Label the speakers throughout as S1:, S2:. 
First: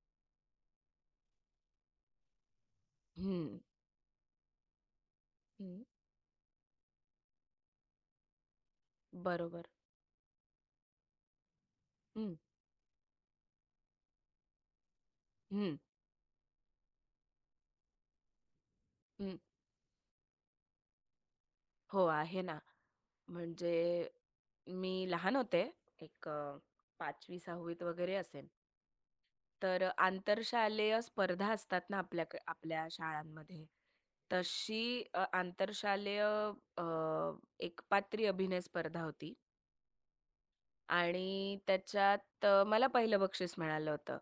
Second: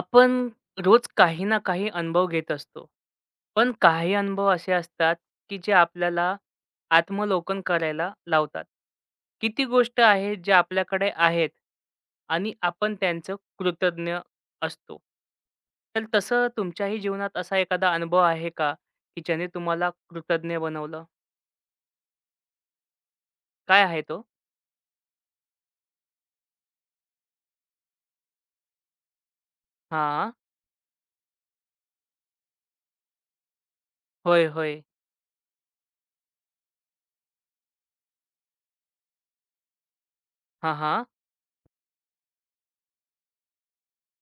S1: आपण रोज काही ना काही अनुभव घेत असतो.
S2: हं,
S1: पण काही अनुभव असे असतात, की जे
S2: हं.
S1: आपल्याला आत्मलोकन करायला लावतात. किती
S2: बरोबर.
S1: गोष्ट आहेत जे आपल्याकडे आहेत
S2: हं,
S1: आणि आपण त्यांचं कृतज्ञ असतो.
S2: हं,
S1: तर तसं तुमच्याही जीवनात असा एखादा अनुभव आहे का, की
S2: हं.
S1: ज्याने तुम्हाला कृतज्ञ बनवलं?
S2: हो, आहे ना. म्हणजे
S1: काय आहे तो?
S2: मी लहान होते, एक 5वी 6वी त वगैरे असेन. तर
S1: हां.
S2: आंतरशालेय स्पर्धा असतात ना आपल्या शाळांमध्ये,
S1: होय, होय.
S2: तशी आंतरशालेय अ, एकपात्री अभिनय स्पर्धा होती
S1: हां, हां.
S2: आणि त्याच्यात मला पहिलं बक्षीस मिळालं होतं.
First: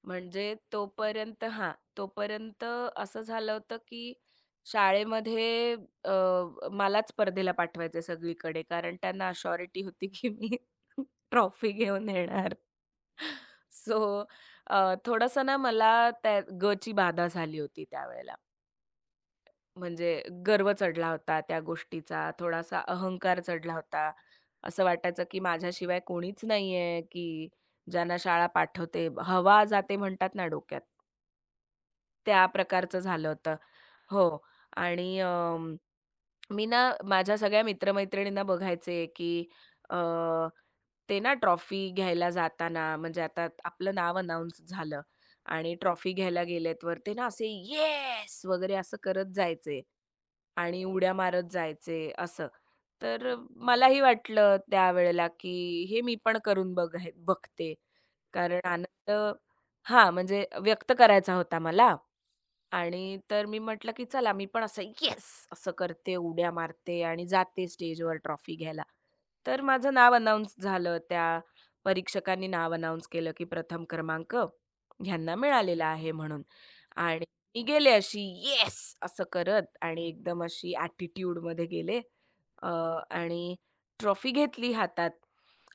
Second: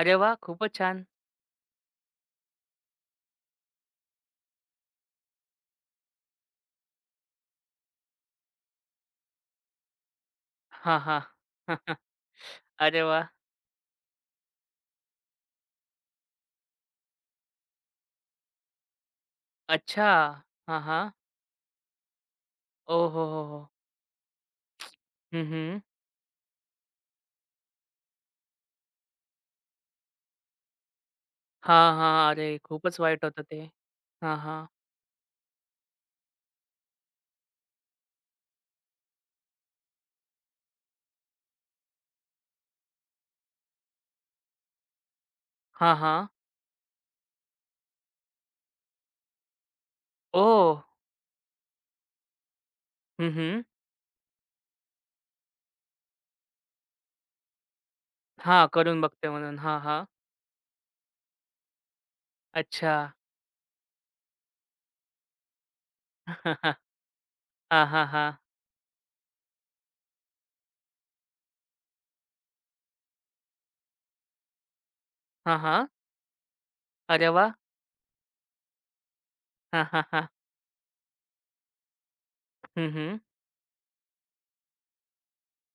S1: अरे वाह!
S2: म्हणजे
S1: खूपच छान.
S2: तोपर्यंत तोपर्यंत असं झालं होतं, की शाळेमध्ये अ, मलाच स्पर्धेला पाठवायचे सगळीकडे कारण त्यांना अशुरिटी होती, की मी
S1: हां, हां.
S2: ट्रॉफी घेऊन येणार.
S1: अरे वाह!
S2: सो थोडंसं ना मला त्या गची बाधा झाली होती त्यावेळेला. म्हणजे
S1: अच्छा.
S2: गर्व
S1: हां,
S2: चढला
S1: हां.
S2: होता त्या गोष्टीचा, थोडासा अहंकार
S1: ओहोहोहो!
S2: चढला होता. असं वाटायचं, की
S1: हं, हं.
S2: माझ्याशिवाय कोणीच नाहीये, की ज्यांना शाळा पाठवते. हवा जाते म्हणतात ना डोक्यात.
S1: हां, हां.
S2: त्या
S1: अरे
S2: प्रकारचं
S1: खूपच वाईट
S2: झालं
S1: होतं
S2: होतं.
S1: ते.
S2: हो.
S1: हां, हां.
S2: आणि मी ना माझ्या सगळ्या मित्र-मैत्रिणींना बघायचे, की अ, ते ना ट्रॉफी घ्यायला जाताना म्हणजे आता आपलं नाव अनाउन्स झालं आणि
S1: हां,
S2: ट्रॉफी
S1: हां.
S2: घ्यायला गेलेत वर ते ना असे "येस!" वगैरे असं करत जायचे
S1: ओह!
S2: आणि उड्या मारत जायचे असं.
S1: हं,
S2: तर
S1: हं.
S2: मलाही वाटलं त्यावेळेला, की हे मी पण करून बघाय बघते. कारण
S1: हां, करून
S2: आनंद
S1: बघते म्हणून. हां, हां.
S2: हां, म्हणजे व्यक्त करायचा होता मला.
S1: अच्छा.
S2: आणि तर मी म्हटलं, की चला मी पण असं येस! असं करते, उड्या
S1: हां,
S2: मारते आणि जाते
S1: हां,
S2: स्टेजवर
S1: हां.
S2: ट्रॉफी घ्यायला. तर माझं नाव अनाउन्स झालं. त्या परीक्षकांनी नाव अनाउन्स केलं, की प्रथम क्रमांक ह्यांना
S1: हां,
S2: मिळालेला
S1: हां.
S2: आहे म्हणून. आणि
S1: अरे वाह!
S2: मी गेले अशी येस! असं करत
S1: हां, हां,
S2: आणि
S1: हां.
S2: एकदम अशी ॲटिट्यूडमध्ये गेले अ,
S1: हं, हं.
S2: आणि ट्रॉफी घेतली हातात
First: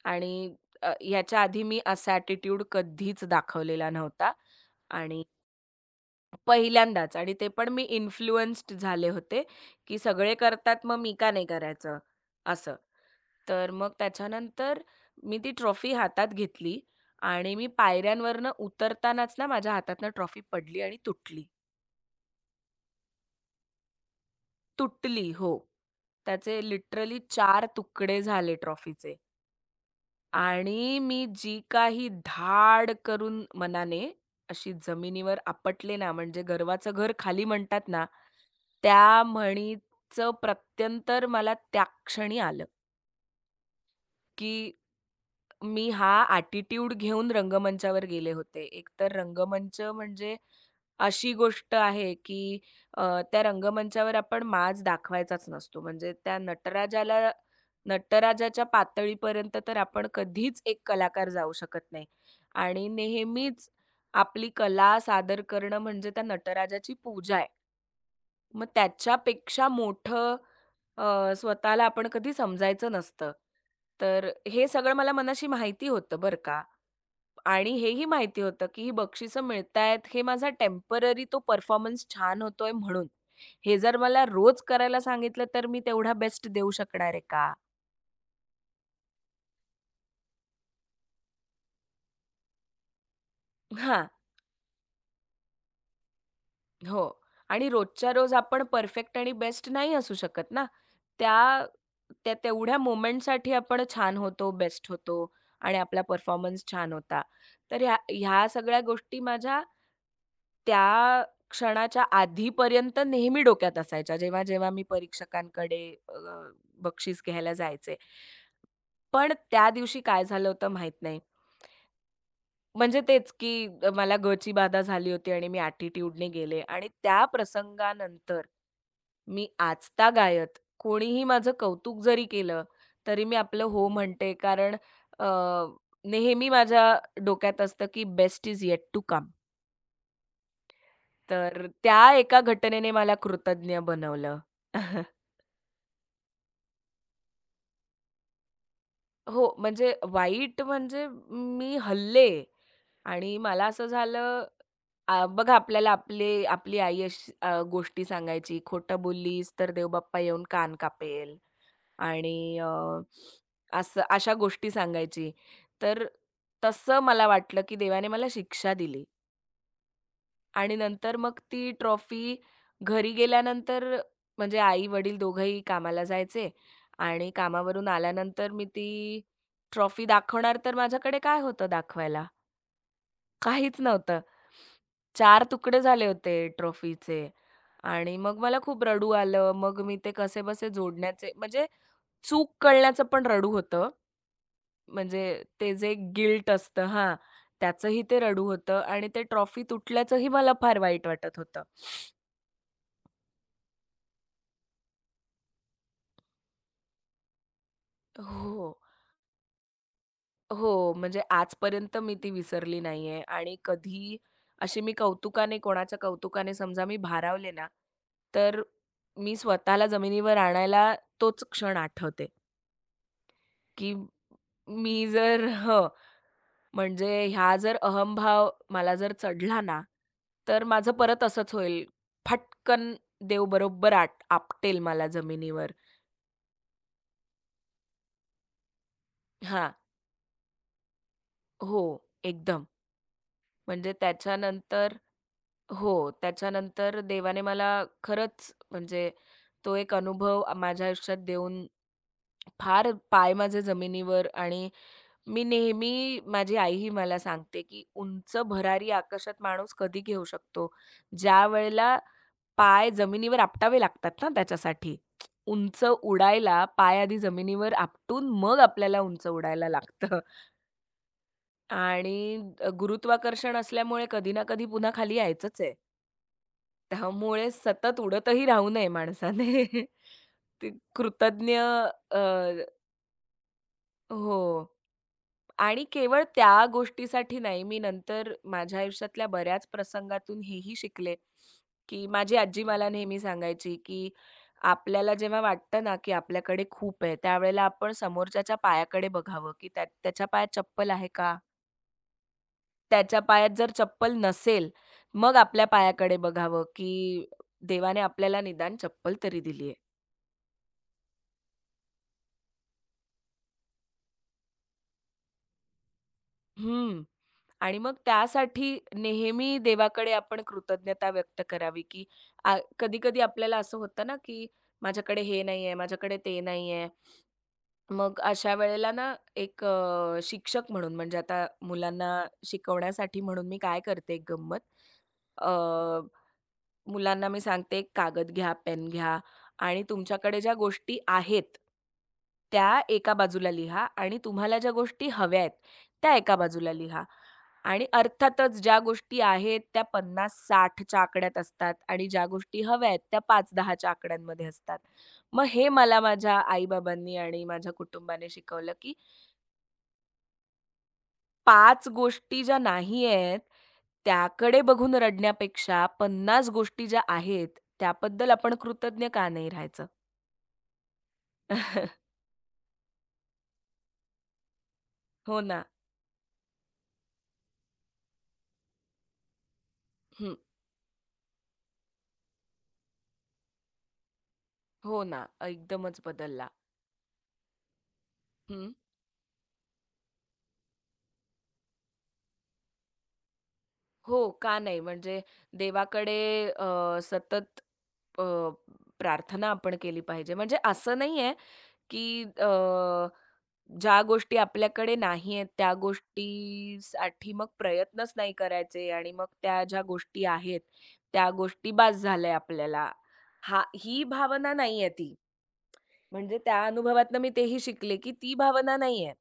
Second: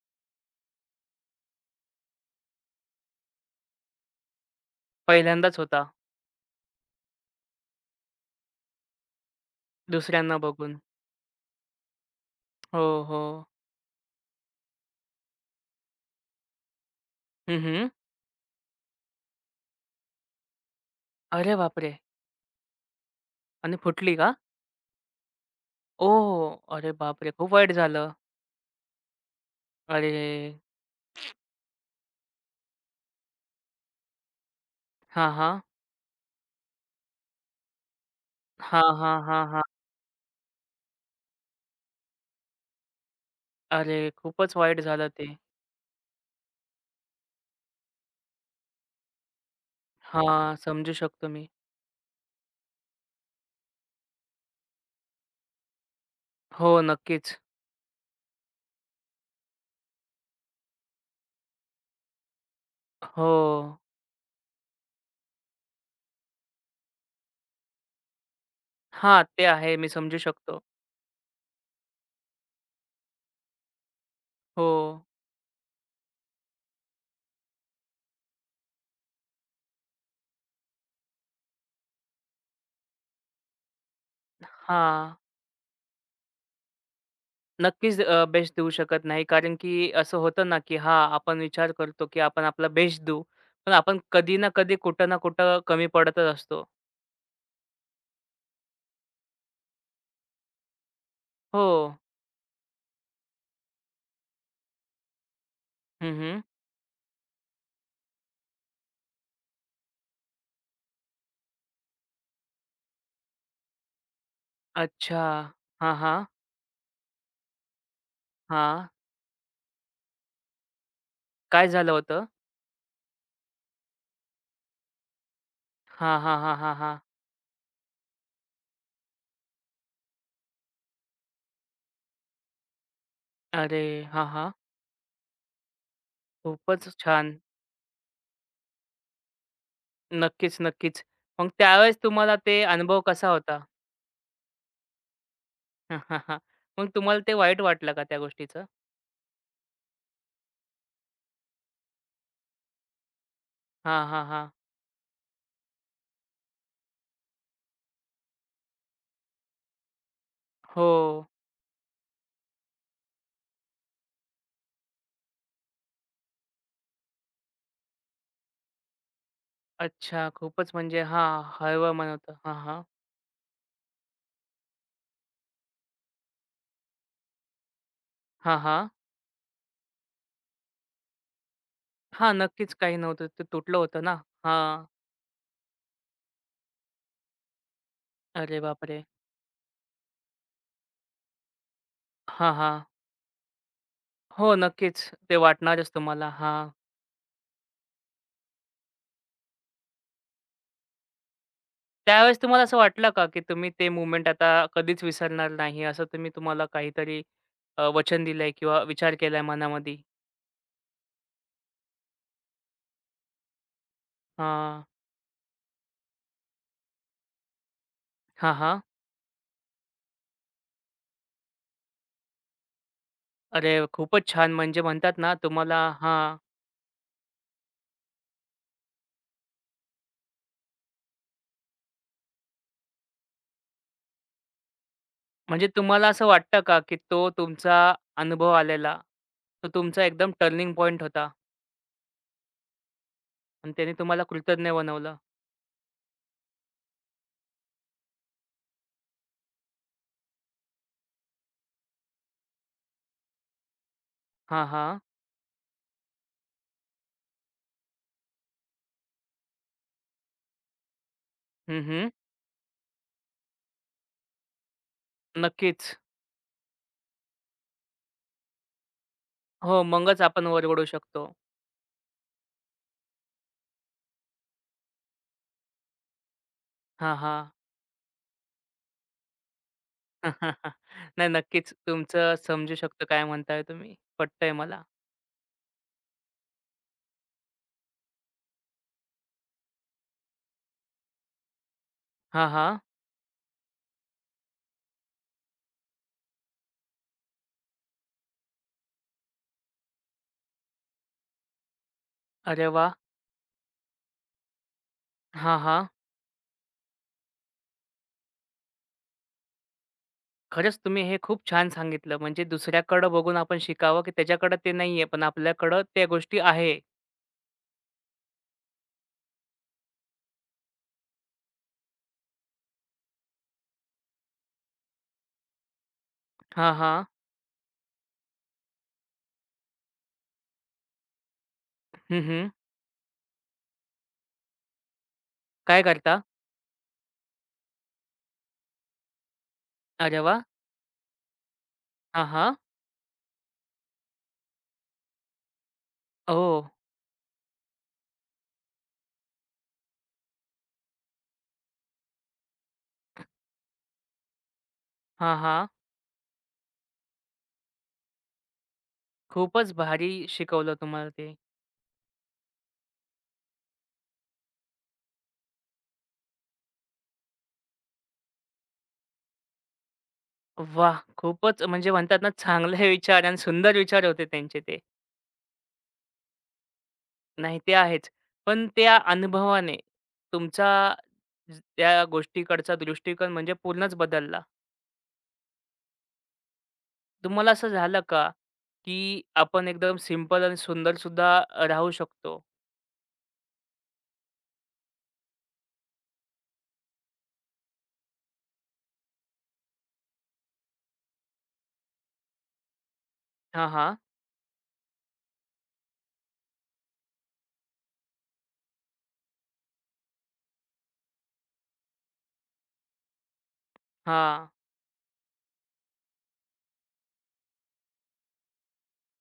S2: आणि ह्याच्या आधी मी असा ॲटिट्यूड कधीच दाखवलेला नव्हता आणि
S1: पहिल्यांदाच होता
S2: पहिल्यांदाच आणि ते पण मी इन्फ्लुएन्स्ड झाले होते, की सगळे
S1: दुसऱ्यांना बघून.
S2: करतात मग मी का नाही करायचं? असं.
S1: हो, हो.
S2: तर मग त्याच्यानंतर मी ती ट्रॉफी हातात घेतली आणि
S1: हं,
S2: मी
S1: हं.
S2: पायऱ्यांवरनं उतरतानाच ना माझ्या हातातनं ट्रॉफी पडली आणि तुटली.
S1: अरे बापरे! आणि फुटली का?
S2: तुटली. हो.
S1: ओह!
S2: त्याचे
S1: अरे
S2: लिटरली
S1: बापरे! खूप
S2: 4
S1: वाईट झालं.
S2: तुकडे झाले ट्रॉफीचे.
S1: अरे!
S2: आणि मी जी काही धाड करून मनाने अशी
S1: हां,
S2: जमिनीवर
S1: हां.
S2: आपटले ना, म्हणजे "गर्वाचं घर खाली" म्हणतात ना,
S1: हां, हां,
S2: त्या
S1: हां, हां.
S2: म्हणीचं प्रत्यंतर मला त्या क्षणी आलं.
S1: अरे
S2: की
S1: खूपच वाईट झालं ते.
S2: मी हा ॲटिट्यूड घेऊन रंगमंचावर गेले होते. एकतर रंगमंच म्हणजे
S1: हां, समजू
S2: अशी
S1: शकतो मी.
S2: गोष्ट आहे की अ, त्या रंगमंचावर आपण माज दाखवायचाच नसतो. म्हणजे त्या
S1: हो,
S2: नटराजाला
S1: नक्कीच.
S2: नटराजाच्या पातळीपर्यंत तर आपण कधीच एक कलाकार जाऊ शकत नाही. आणि
S1: हो.
S2: नेहमीच आपली कला सादर करणं म्हणजे त्या नटराजाची पूजा आहे. मग
S1: हां, ते
S2: त्याच्यापेक्षा
S1: आहे. मी समजू
S2: मोठं
S1: शकतो.
S2: स्वतःला आपण कधी समजायचं नसतं. तर हे
S1: हो.
S2: सगळं मला मनाशी माहिती होतं बरं का आणि हेही माहिती होतं, की ही बक्षिसं मिळतायत हे माझा टेम्पररी तो परफॉर्मन्स छान होतोय म्हणून. हे जर मला रोज करायला
S1: हां.
S2: सांगितलं तर मी तेवढा बेस्ट देऊ शकणार आहे का?
S1: नक्कीच बेस्ट देऊ शकत नाही कारण की असं होतं ना, की हां, आपण विचार करतो, की आपण आपला बेस्ट देऊ. पण आपण
S2: हां.
S1: कधी ना कधी, कुठं ना कुठं कमी पडतच असतो.
S2: हो. आणि रोजच्या रोज आपण परफेक्ट आणि बेस्ट नाही असू शकत ना. त्या
S1: हो.
S2: त्या तेवढ्या मोमेंटसाठी आपण छान होतो, बेस्ट होतो आणि आपला
S1: हं, हं.
S2: परफॉर्मन्स छान होता. तर ह्या ह्या सगळ्या गोष्टी माझ्या त्या क्षणाच्या आधीपर्यंत नेहमी डोक्यात असायच्या, जेव्हा-जेव्हा मी
S1: अच्छा.
S2: परीक्षकांकडे
S1: हां,
S2: अ,
S1: हां.
S2: बक्षीस घ्यायला जायचे.
S1: हां.
S2: पण त्या दिवशी काय झालं होतं माहीत नाही.
S1: काय झालं होतं?
S2: म्हणजे तेच की मला ग बाधा झाली होती आणि मी
S1: हां,
S2: ॲटिट्यूडने
S1: हां, हां,
S2: गेले
S1: हां,
S2: आणि
S1: हां.
S2: त्या प्रसंगानंतर मी आचता गायत. कोणीही माझं कौतुक जरी केलं, तरी मी आपलं
S1: अरे!
S2: हो
S1: हां,
S2: म्हणते.
S1: हां.
S2: कारण अ, नेहमी
S1: खूपच
S2: माझ्या
S1: छान.
S2: डोक्यात असतं, की best is yet to come.
S1: नक्कीच, नक्कीच. मग
S2: तर
S1: त्यावेळेस
S2: त्या
S1: तुम्हाला
S2: एका
S1: ते
S2: घटनेने
S1: अनुभव
S2: मला
S1: कसा होता?
S2: कृतज्ञ बनवलं.
S1: मग तुम्हाला ते वाईट वाटलं का त्या गोष्टीचं?
S2: हो, म्हणजे वाईट म्हणजे मी हलले आणि मला असं
S1: हां, हां,
S2: झालं
S1: हां.
S2: आ, बघा आपल्याला आपली आई अशी गोष्टी सांगायची, "खोटं बोललीस तर देवबाप्पा येऊन कान
S1: हो.
S2: कापेल." आणि असं अशा गोष्टी सांगायची. तर तसं मला वाटलं, की देवाने मला शिक्षा दिली
S1: अच्छा, खूपच
S2: आणि
S1: म्हणजे
S2: नंतर मग
S1: हां,
S2: ती
S1: हळवं मन होतं.
S2: ट्रॉफी
S1: हां, हां.
S2: घरी गेल्यानंतर म्हणजे आई-वडील दोघंही कामाला जायचे आणि कामावरून आल्यानंतर
S1: हां,
S2: मी ती
S1: हां.
S2: ट्रॉफी दाखवणार तर माझ्याकडे काय होतं दाखवायला?
S1: हां, नक्कीच काही नव्हतं. ते तुटलं
S2: काहीच
S1: होतं ना.
S2: नव्हतं.
S1: हां.
S2: 4 तुकडे झाले होते ट्रॉफीचे आणि मग मला
S1: अरे
S2: खूप
S1: बापरे!
S2: रडू आलं. मग मी ते कसेबसे जोडण्याचे म्हणजे
S1: हां,
S2: चूक
S1: हां.
S2: कळण्याचं पण रडू होतं.
S1: हो, नक्कीच.
S2: म्हणजे
S1: ते
S2: ते
S1: वाटणारच
S2: जे
S1: तुम्हाला.
S2: गिल्ट
S1: हां.
S2: असतं हां, त्याचंही ते रडू होतं आणि ते ट्रॉफी तुटल्याचंही मला फार वाईट वाटत होतं.
S1: त्यावेळेस तुम्हाला असं वाटलं का, की तुम्ही ते मूव्हमेंट आता कधीच विसरणार नाही, असं तुम्ही तुम्हाला काहीतरी वचन दिलंय
S2: हो.
S1: किंवा विचार केलाय मनामध्ये?
S2: हो, म्हणजे आजपर्यंत मी ती विसरली नाहीये आणि कधी अशी
S1: हां.
S2: मी कौतुकाने, कोणाच्या कौतुकाने समजा मी भारावले ना,
S1: हां,
S2: तर
S1: हां.
S2: मी स्वतःला जमिनीवर आणायला तोच क्षण आठवते,
S1: अरे,
S2: की
S1: खूपच छान! म्हणजे
S2: मी
S1: म्हणतात ना
S2: जर
S1: तुम्हाला
S2: हं.
S1: हां.
S2: म्हणजे ह्या जर अहंभाव मला जर चढला ना, तर माझं परत असंच होईल. फटकन देव बरोबर आट आपटेल मला
S1: म्हणजे
S2: जमिनीवर.
S1: तुम्हाला असं वाटतं का, की तो तुमचा अनुभव आलेला, तो
S2: हां.
S1: तुमचा एकदम टर्निंग पॉइंट होता
S2: हो. एकदम.
S1: आणि
S2: म्हणजे
S1: त्याने तुम्हाला कृतज्ञ
S2: त्याच्यानंतर
S1: बनवलं?
S2: हो. त्याच्यानंतर देवाने मला खरंच म्हणजे तो एक अनुभव माझ्या आयुष्यात देऊन फार पाय माझे जमिनीवर
S1: हां,
S2: आणि
S1: हां.
S2: मी नेहमी माझी आई ही मला सांगते, की "उंच भरारी आकाशात माणूस कधी घेऊ शकतो,
S1: हं,
S2: ज्यावेळेला
S1: हं.
S2: पाय जमिनीवर आपटावे लागतात ना त्याच्यासाठी." उंच
S1: नक्कीच.
S2: उडायला पाय आधी जमिनीवर आपटून मग आपल्याला उंच उडायला
S1: हो,
S2: लागतं
S1: मगच आपण वरवडू शकतो.
S2: आणि गुरुत्वाकर्षण असल्यामुळे कधी ना कधी पुन्हा खाली यायचंच आहे.
S1: हां, हां.
S2: त्यामुळे सतत उडतही राहू नये माणसाने. ते
S1: नाही,
S2: कृतज्ञ
S1: नक्कीच तुमचं समजू शकतो काय म्हणताय तुम्ही. पटतंय
S2: हो.
S1: मला.
S2: आणि केवळ त्या गोष्टीसाठी नाही, मी नंतर माझ्या आयुष्यातल्या बऱ्याच प्रसंगातून हेही शिकले, की माझी
S1: हां,
S2: आजी
S1: हां.
S2: मला नेहमी सांगायची, की आपल्याला जेव्हा वाटतं ना, की आपल्याकडे खूप आहे, त्यावेळेला आपण समोरच्याच्या पायाकडे बघावं, की त्याच्या पायात चप्पल आहे का?
S1: अरे वाह!
S2: त्याच्या पायात जर चप्पल नसेल, मग
S1: हां,
S2: आपल्या
S1: हां.
S2: पायाकडे बघावं, की देवाने आपल्याला निदान चप्पल तरी दिली
S1: खरंच तुम्ही हे खूप छान सांगितलं. म्हणजे दुसऱ्याकडं बघून आपण शिकावं, की त्याच्याकडं ते नाहीये, पण आपल्याकडं त्या गोष्टी आहे.
S2: हं. आणि मग त्यासाठी नेहमी देवाकडे आपण कृतज्ञता व्यक्त करावी, की आ कधी-कधी आपल्याला असं होतं ना, की माझ्याकडे हे नाहीये, माझ्याकडे ते
S1: हां,
S2: नाहीये.
S1: हां.
S2: मग अशा वेळेला ना, एक शिक्षक म्हणून म्हणजे आता मुलांना
S1: हं, हं.
S2: शिकवण्यासाठी म्हणून मी काय करते एक गंमत,
S1: काय करता?
S2: मुलांना मी सांगते एक कागद घ्या, पेन घ्या आणि
S1: अरे
S2: तुमच्याकडे
S1: वाह!
S2: ज्या गोष्टी आहेत,
S1: हां, हां.
S2: त्या एका बाजूला लिहा आणि तुम्हाला ज्या गोष्टी हव्या आहेत, त्या एका
S1: ओह!
S2: बाजूला लिहा. आणि अर्थातच ज्या गोष्टी आहेत त्या 50-60 च्या आकड्यात असतात आणि ज्या गोष्टी हव्या आहेत त्या 5-10 आकड्यांमध्ये असतात.
S1: हां,
S2: मग हे
S1: हां.
S2: मला माझ्या आई आणि माझ्या कुटुंबाने शिकवलं, की
S1: खूपच भारी शिकवलं तुम्हाला ते.
S2: पाच गोष्टी ज्या नाही आहेत, त्याकडे बघून रडण्यापेक्षा 50 गोष्टी ज्या आहेत, त्याबद्दल आपण कृतज्ञ का नाही राहायचं?
S1: वाह! खूपच म्हणजे म्हणतात ना, चांगले विचार आणि सुंदर विचार होते त्यांचे ते.
S2: हो ना.
S1: नाही ते आहेच. पण त्या अनुभवाने
S2: हं.
S1: तुमचा त्या गोष्टीकडचा दृष्टिकोन म्हणजे पूर्णच बदलला.
S2: हो ना. एकदमच बदलला.
S1: तुम्हाला असं झालं का,
S2: हं.
S1: की आपण एकदम सिंपल आणि सुंदर सुद्धा राहू शकतो?
S2: हो, का नाही? म्हणजे देवाकडे सतत अ, प्रार्थना आपण केली पाहिजे. म्हणजे असं नाहीये, की अ
S1: हां, हां.
S2: ज्या गोष्टी आपल्याकडे नाही आहेत त्या गोष्टीसाठी मग प्रयत्नच नाही करायचे आणि मग त्या ज्या गोष्टी आहेत त्या गोष्टी बास झाल्या आपल्याला. हा ही
S1: हां.
S2: भावना नाहीये ती. म्हणजे त्या अनुभवातनं मी तेही शिकले, की ती भावना नाहीये.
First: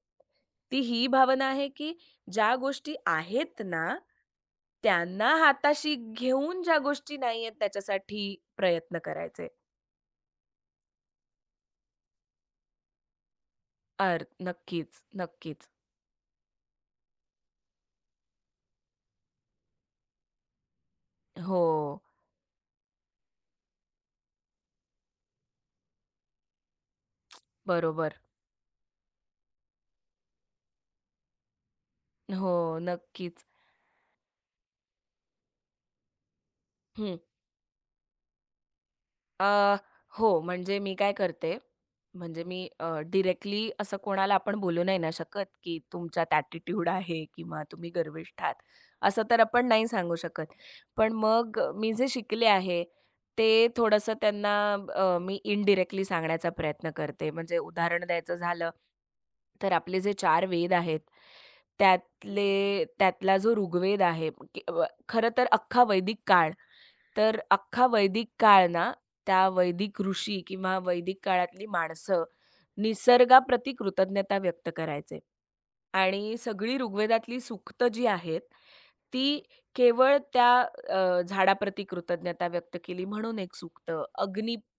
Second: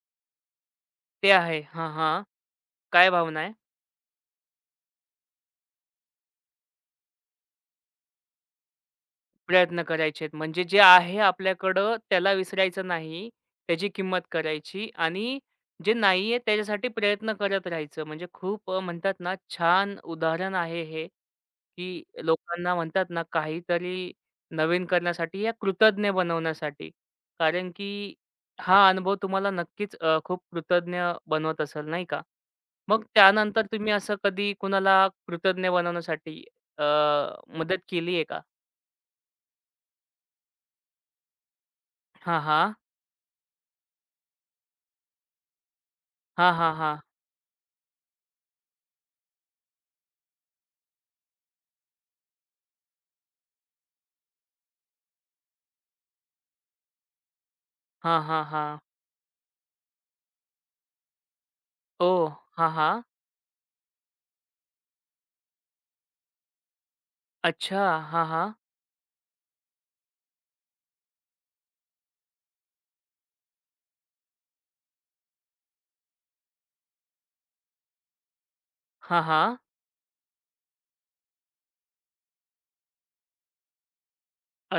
S2: ती ही
S1: ते
S2: भावना
S1: आहे.
S2: आहे,
S1: हां,
S2: की
S1: हां.
S2: ज्या गोष्टी
S1: काय भावना आहे?
S2: आहेत ना, त्यांना हाताशी घेऊन ज्या गोष्टी नाहीयेत त्याच्यासाठी प्रयत्न करायचे.
S1: प्रयत्न करायचेत. म्हणजे जे आहे आपल्याकडं त्याला विसरायचं नाही. त्याची किंमत
S2: अर
S1: करायची
S2: नक्कीच,
S1: आणि
S2: नक्कीच.
S1: जे नाहीये त्याच्यासाठी प्रयत्न करत राहायचं. म्हणजे खूप म्हणतात ना छान उदाहरण आहे हे,
S2: हो,
S1: की लोकांना म्हणतात ना काहीतरी नवीन करण्यासाठी या कृतज्ञ बनवण्यासाठी. कारण की
S2: बरोबर.
S1: हा अनुभव तुम्हाला नक्कीच खूप कृतज्ञ बनवत असेल नाही का?
S2: हो,
S1: मग
S2: नक्कीच.
S1: त्यानंतर तुम्ही असं कधी कुणाला कृतज्ञ बनवण्यासाठी अ, मदत केली आहे का?
S2: अ, हो, म्हणजे मी काय करते,
S1: हां,
S2: म्हणजे मी
S1: हां.
S2: डायरेक्टली असं कोणाला आपण बोलू नाही ना शकत, की तुमच्यात
S1: हां, हां,
S2: ॲटिट्यूड
S1: हां.
S2: आहे किंवा तुम्ही गर्विष्ठ आहात, असं तर आपण नाही सांगू शकत. पण मग मी जे शिकले आहे, ते थोडंसं त्यांना मी इनडायरेक्टली सांगण्याचा प्रयत्न करते. म्हणजे उदाहरण
S1: हां,
S2: द्यायचं
S1: हां,
S2: झालं,
S1: हां.
S2: तर आपले जे 4 वेद आहेत,
S1: ओह! हां, हां.
S2: त्यातला जो ऋग्वेद आहे, की खरं तर अख्खा वैदिक काळ, तर
S1: अच्छा.
S2: अख्खा
S1: हां,
S2: वैदिक
S1: हां.
S2: काळ ना त्या वैदिक ऋषी किंवा वैदिक काळातली माणसं निसर्गाप्रती कृतज्ञता व्यक्त करायचे आणि सगळी ऋग्वेदातली सूक्तं जी आहेत,
S1: हां,
S2: ती
S1: हां.
S2: केवळ त्या झाडाप्रती कृतज्ञता व्यक्त केली म्हणून एक सूक्त,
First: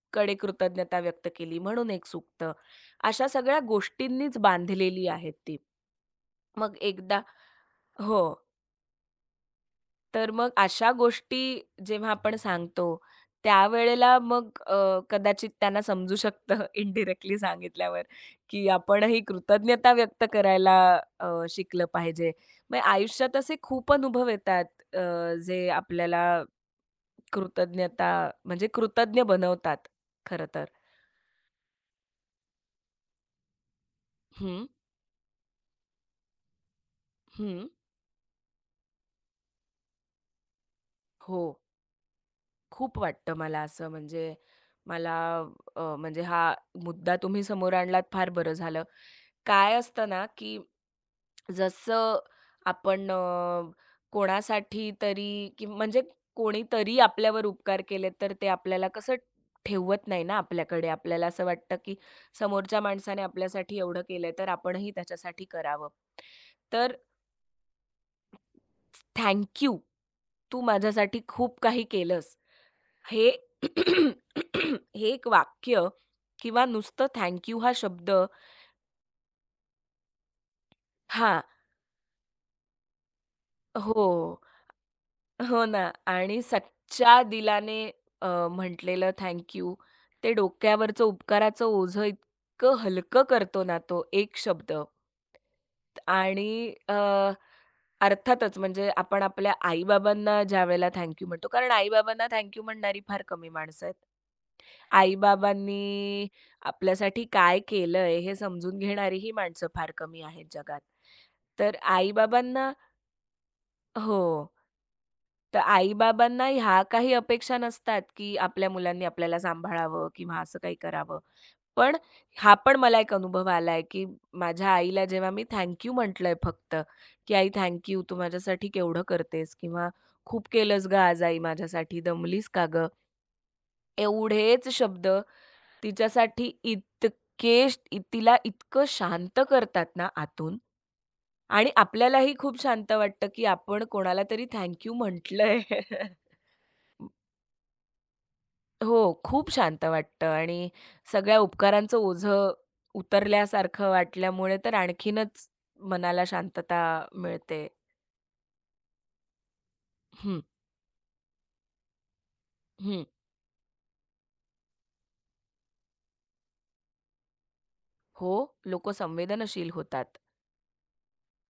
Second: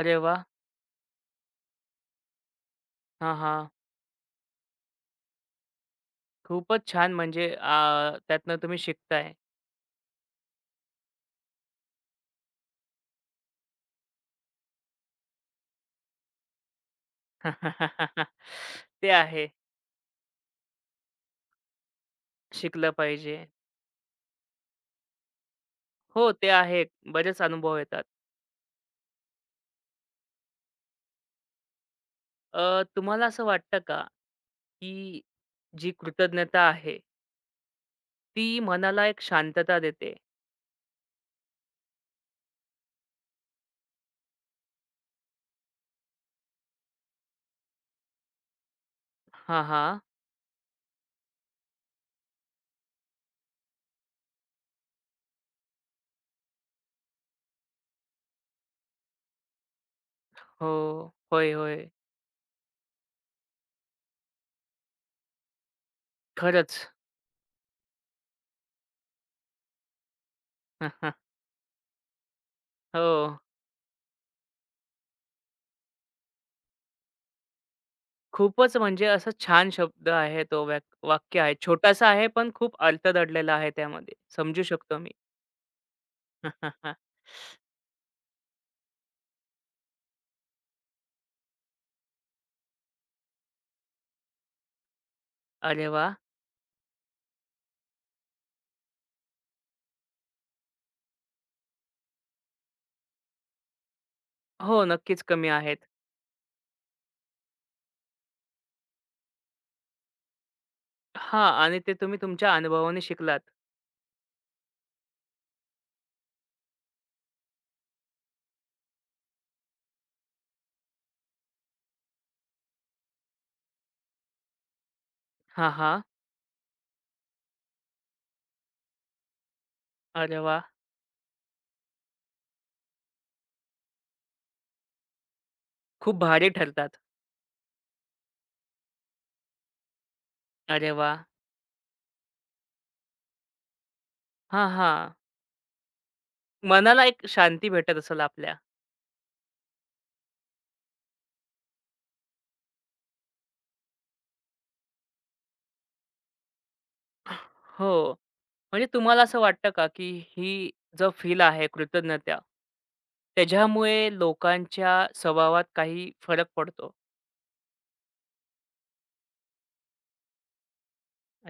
S1: अरे वाह!
S2: कृतज्ञता व्यक्त केली म्हणून एक सूक्त, अशा
S1: हां,
S2: सगळ्या
S1: हां.
S2: गोष्टींनीच बांधलेली आहेत ती. मग
S1: खूपच छान
S2: एकदा
S1: म्हणजे
S2: हो.
S1: त्यातनं तुम्ही शिकताय.
S2: तर मग अशा गोष्टी जेव्हा आपण सांगतो, त्यावेळेला मग कदाचित त्यांना समजू शकतं इनडायरेक्टली सांगितल्यावर, की
S1: ते
S2: आपणही
S1: आहे.
S2: कृतज्ञता व्यक्त करायला शिकलं पाहिजे. मग
S1: शिकलं
S2: आयुष्यात
S1: पाहिजे.
S2: असे खूप अनुभव येतात जे आपल्याला
S1: हो, ते आहे. बरेच अनुभव येतात.
S2: कृतज्ञता म्हणजे कृतज्ञ बनवतात खरं तर.
S1: तुम्हाला असं वाटतं का,
S2: हं,
S1: की जी कृतज्ञता आहे,
S2: हं.
S1: ती मनाला एक शांतता देते?
S2: हो. खूप वाटतं मला असं म्हणजे मला म्हणजे हा मुद्दा तुम्ही समोर आणलात फार बरं झालं.
S1: हां,
S2: काय
S1: हां.
S2: असतं ना, की जसं आपण कोणासाठी तरी की म्हणजे कोणीतरी आपल्यावर उपकार केले तर ते आपल्याला कसं ठेवत नाही ना आपल्याकडे.
S1: हो.
S2: आपल्याला असं
S1: होय,
S2: वाटतं,
S1: होय.
S2: की समोरच्या माणसाने आपल्यासाठी एवढं केलंय तर आपणही त्याच्यासाठी करावं.
S1: खरंच.
S2: तर थँक तू माझ्यासाठी खूप काही केलंस.
S1: हो.
S2: हे हे एक वाक्य किंवा नुसतं थँक यू हा शब्द
S1: खूपच म्हणजे असा छान शब्द आहे तो वाक्य
S2: हां.
S1: आहे. छोटासा आहे, पण खूप अर्थ दडलेला आहे त्यामध्ये.
S2: हो,
S1: समजू शकतो मी.
S2: हो ना आणि सच्चा दिलाने म्हटलेलं थँक यू ते डोक्यावरचं उपकाराचं ओझं इतकं हलकं करतो ना तो एक शब्द.
S1: अरे वाह!
S2: आणि अर्थातच म्हणजे आपण आपल्या आई-बाबांना ज्यावेळेला थँक यू म्हणतो कारण आई-बाबांना थँक्यू म्हणणारी फार कमी माणसं आहेत.
S1: हो, नक्कीच कमी आहेत.
S2: आई-बाबांनी आपल्यासाठी काय केलंय हे समजून घेणारीही माणसं फार कमी आहेत जगात.
S1: हां
S2: तर
S1: आणि ते तुम्ही तुमच्या
S2: आई-बाबांना
S1: अनुभवाने शिकलात.
S2: हो. तर आई-बाबांना ह्या काही अपेक्षा नसतात, की आपल्या मुलांनी आपल्याला सांभाळावं किंवा असं काही करावं. पण हा पण मला एक अनुभव आलाय, की माझ्या आईला जेव्हा मी
S1: हां,
S2: थँक
S1: हां.
S2: म्हटलंय फक्त, की "आई थँक तू माझ्यासाठी केवढं करतेस" किंवा
S1: अरे
S2: "खूप
S1: वाह!
S2: केलंस गं आज आई माझ्यासाठी, दमलीस का गं?" एवढेच शब्द
S1: खूप भारी
S2: तिच्यासाठी
S1: ठरतात.
S2: तिला इतकं शांत करतात ना आतून
S1: अरे वाह!
S2: आणि आपल्यालाही खूप शांत वाटतं, की आपण कोणाला तरी
S1: हां,
S2: थँक यू
S1: हां.
S2: म्हटलंय.
S1: मनाला एक शांती भेटत असेल आपल्या.
S2: हो, खूप शांत वाटतं आणि सगळ्या उपकारांचं ओझं उतरल्यासारखं वाटल्यामुळे तर आणखीनच मनाला शांतता मिळते.
S1: हो. म्हणजे तुम्हाला असं वाटतं का, की
S2: हं,
S1: ही जो फील आहे कृतज्ञता,
S2: हं.
S1: त्याच्यामुळे लोकांच्या स्वभावात काही फरक पडतो?
S2: हो, लोकं संवेदनशील होतात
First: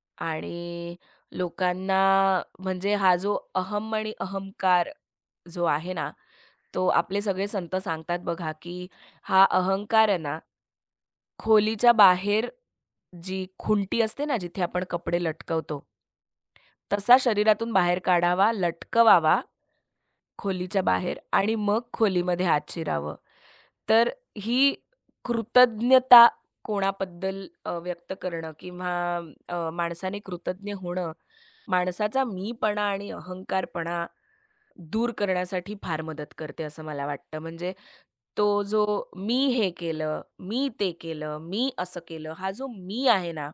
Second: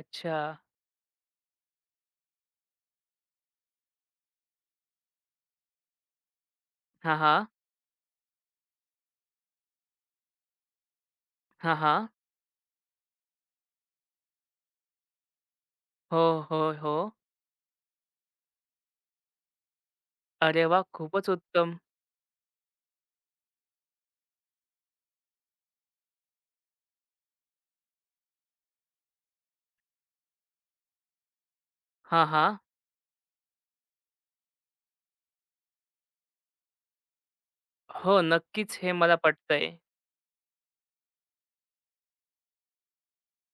S1: अच्छा.
S2: आणि लोकांना म्हणजे हा जो अहं आणि अहंकार जो आहे ना, तो
S1: हां,
S2: आपले सगळे
S1: हां.
S2: संत सांगतात बघा, की हा अहंकार आहे ना,
S1: हां,
S2: खोलीच्या
S1: हां.
S2: बाहेर जी खुंटी असते ना, जिथे आपण कपडे लटकवतो,
S1: हो, हो, हो.
S2: तसा शरीरातून बाहेर काढावा, लटकवावा
S1: अरे
S2: खोलीच्या
S1: वाह!
S2: बाहेर
S1: खूपच
S2: आणि
S1: उत्तम.
S2: मग खोलीमध्ये आत शिरावं. तर ही कृतज्ञता कोणाबद्दल व्यक्त करणं किंवा माणसाने कृतज्ञ होणं, माणसाचा
S1: हां, हां.
S2: मीपणा आणि अहंकारपणा दूर करण्यासाठी फार मदत करते असं मला वाटतं. म्हणजे
S1: हो,
S2: तो
S1: नक्कीच
S2: जो
S1: हे मला
S2: "मी हे
S1: पटतंय.
S2: केलं, मी ते केलं, मी असं केलं" हा जो "मी" आहे ना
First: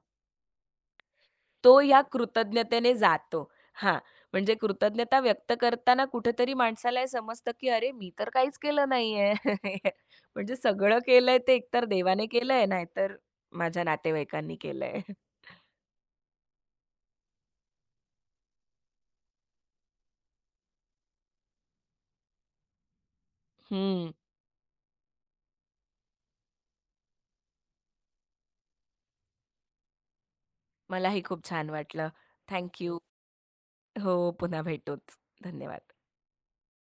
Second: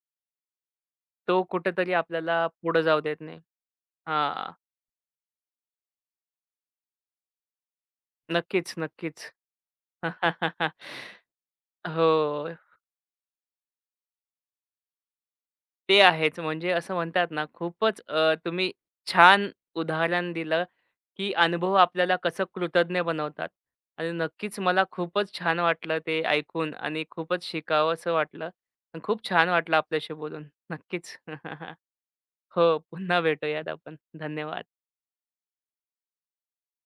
S1: तो
S2: तो
S1: कुठेतरी
S2: या
S1: आपल्याला पुढे
S2: कृतज्ञतेने
S1: जाऊ देत नाही.
S2: जातो. हां,
S1: हां.
S2: म्हणजे कृतज्ञता व्यक्त करताना कुठेतरी माणसाला हे समजतं, की "अरे, मी तर काहीच
S1: नक्कीच,
S2: केलं
S1: नक्कीच.
S2: नाहीये." म्हणजे सगळं केलंय ते एकतर
S1: हो,
S2: देवाने केलंय, नाहीतर माझ्या नातेवाईकांनी केलंय.
S1: ते आहेच. म्हणजे असं म्हणतात ना, खूपच तुम्ही छान उदाहरण दिलं की अनुभव आपल्याला कसं कृतज्ञ बनवतात. आणि
S2: हं.
S1: नक्कीच मला खूपच छान वाटलं ते ऐकून आणि खूपच शिकावंसं वाटलं आणि खूप छान वाटलं आपल्याशी बोलून. नक्कीच.
S2: मलाही खूप छान वाटलं.
S1: हो,
S2: थँक यू.
S1: पुन्हा भेटूयात आपण.
S2: हो, पुन्हा
S1: धन्यवाद.
S2: भेटूच. धन्यवाद.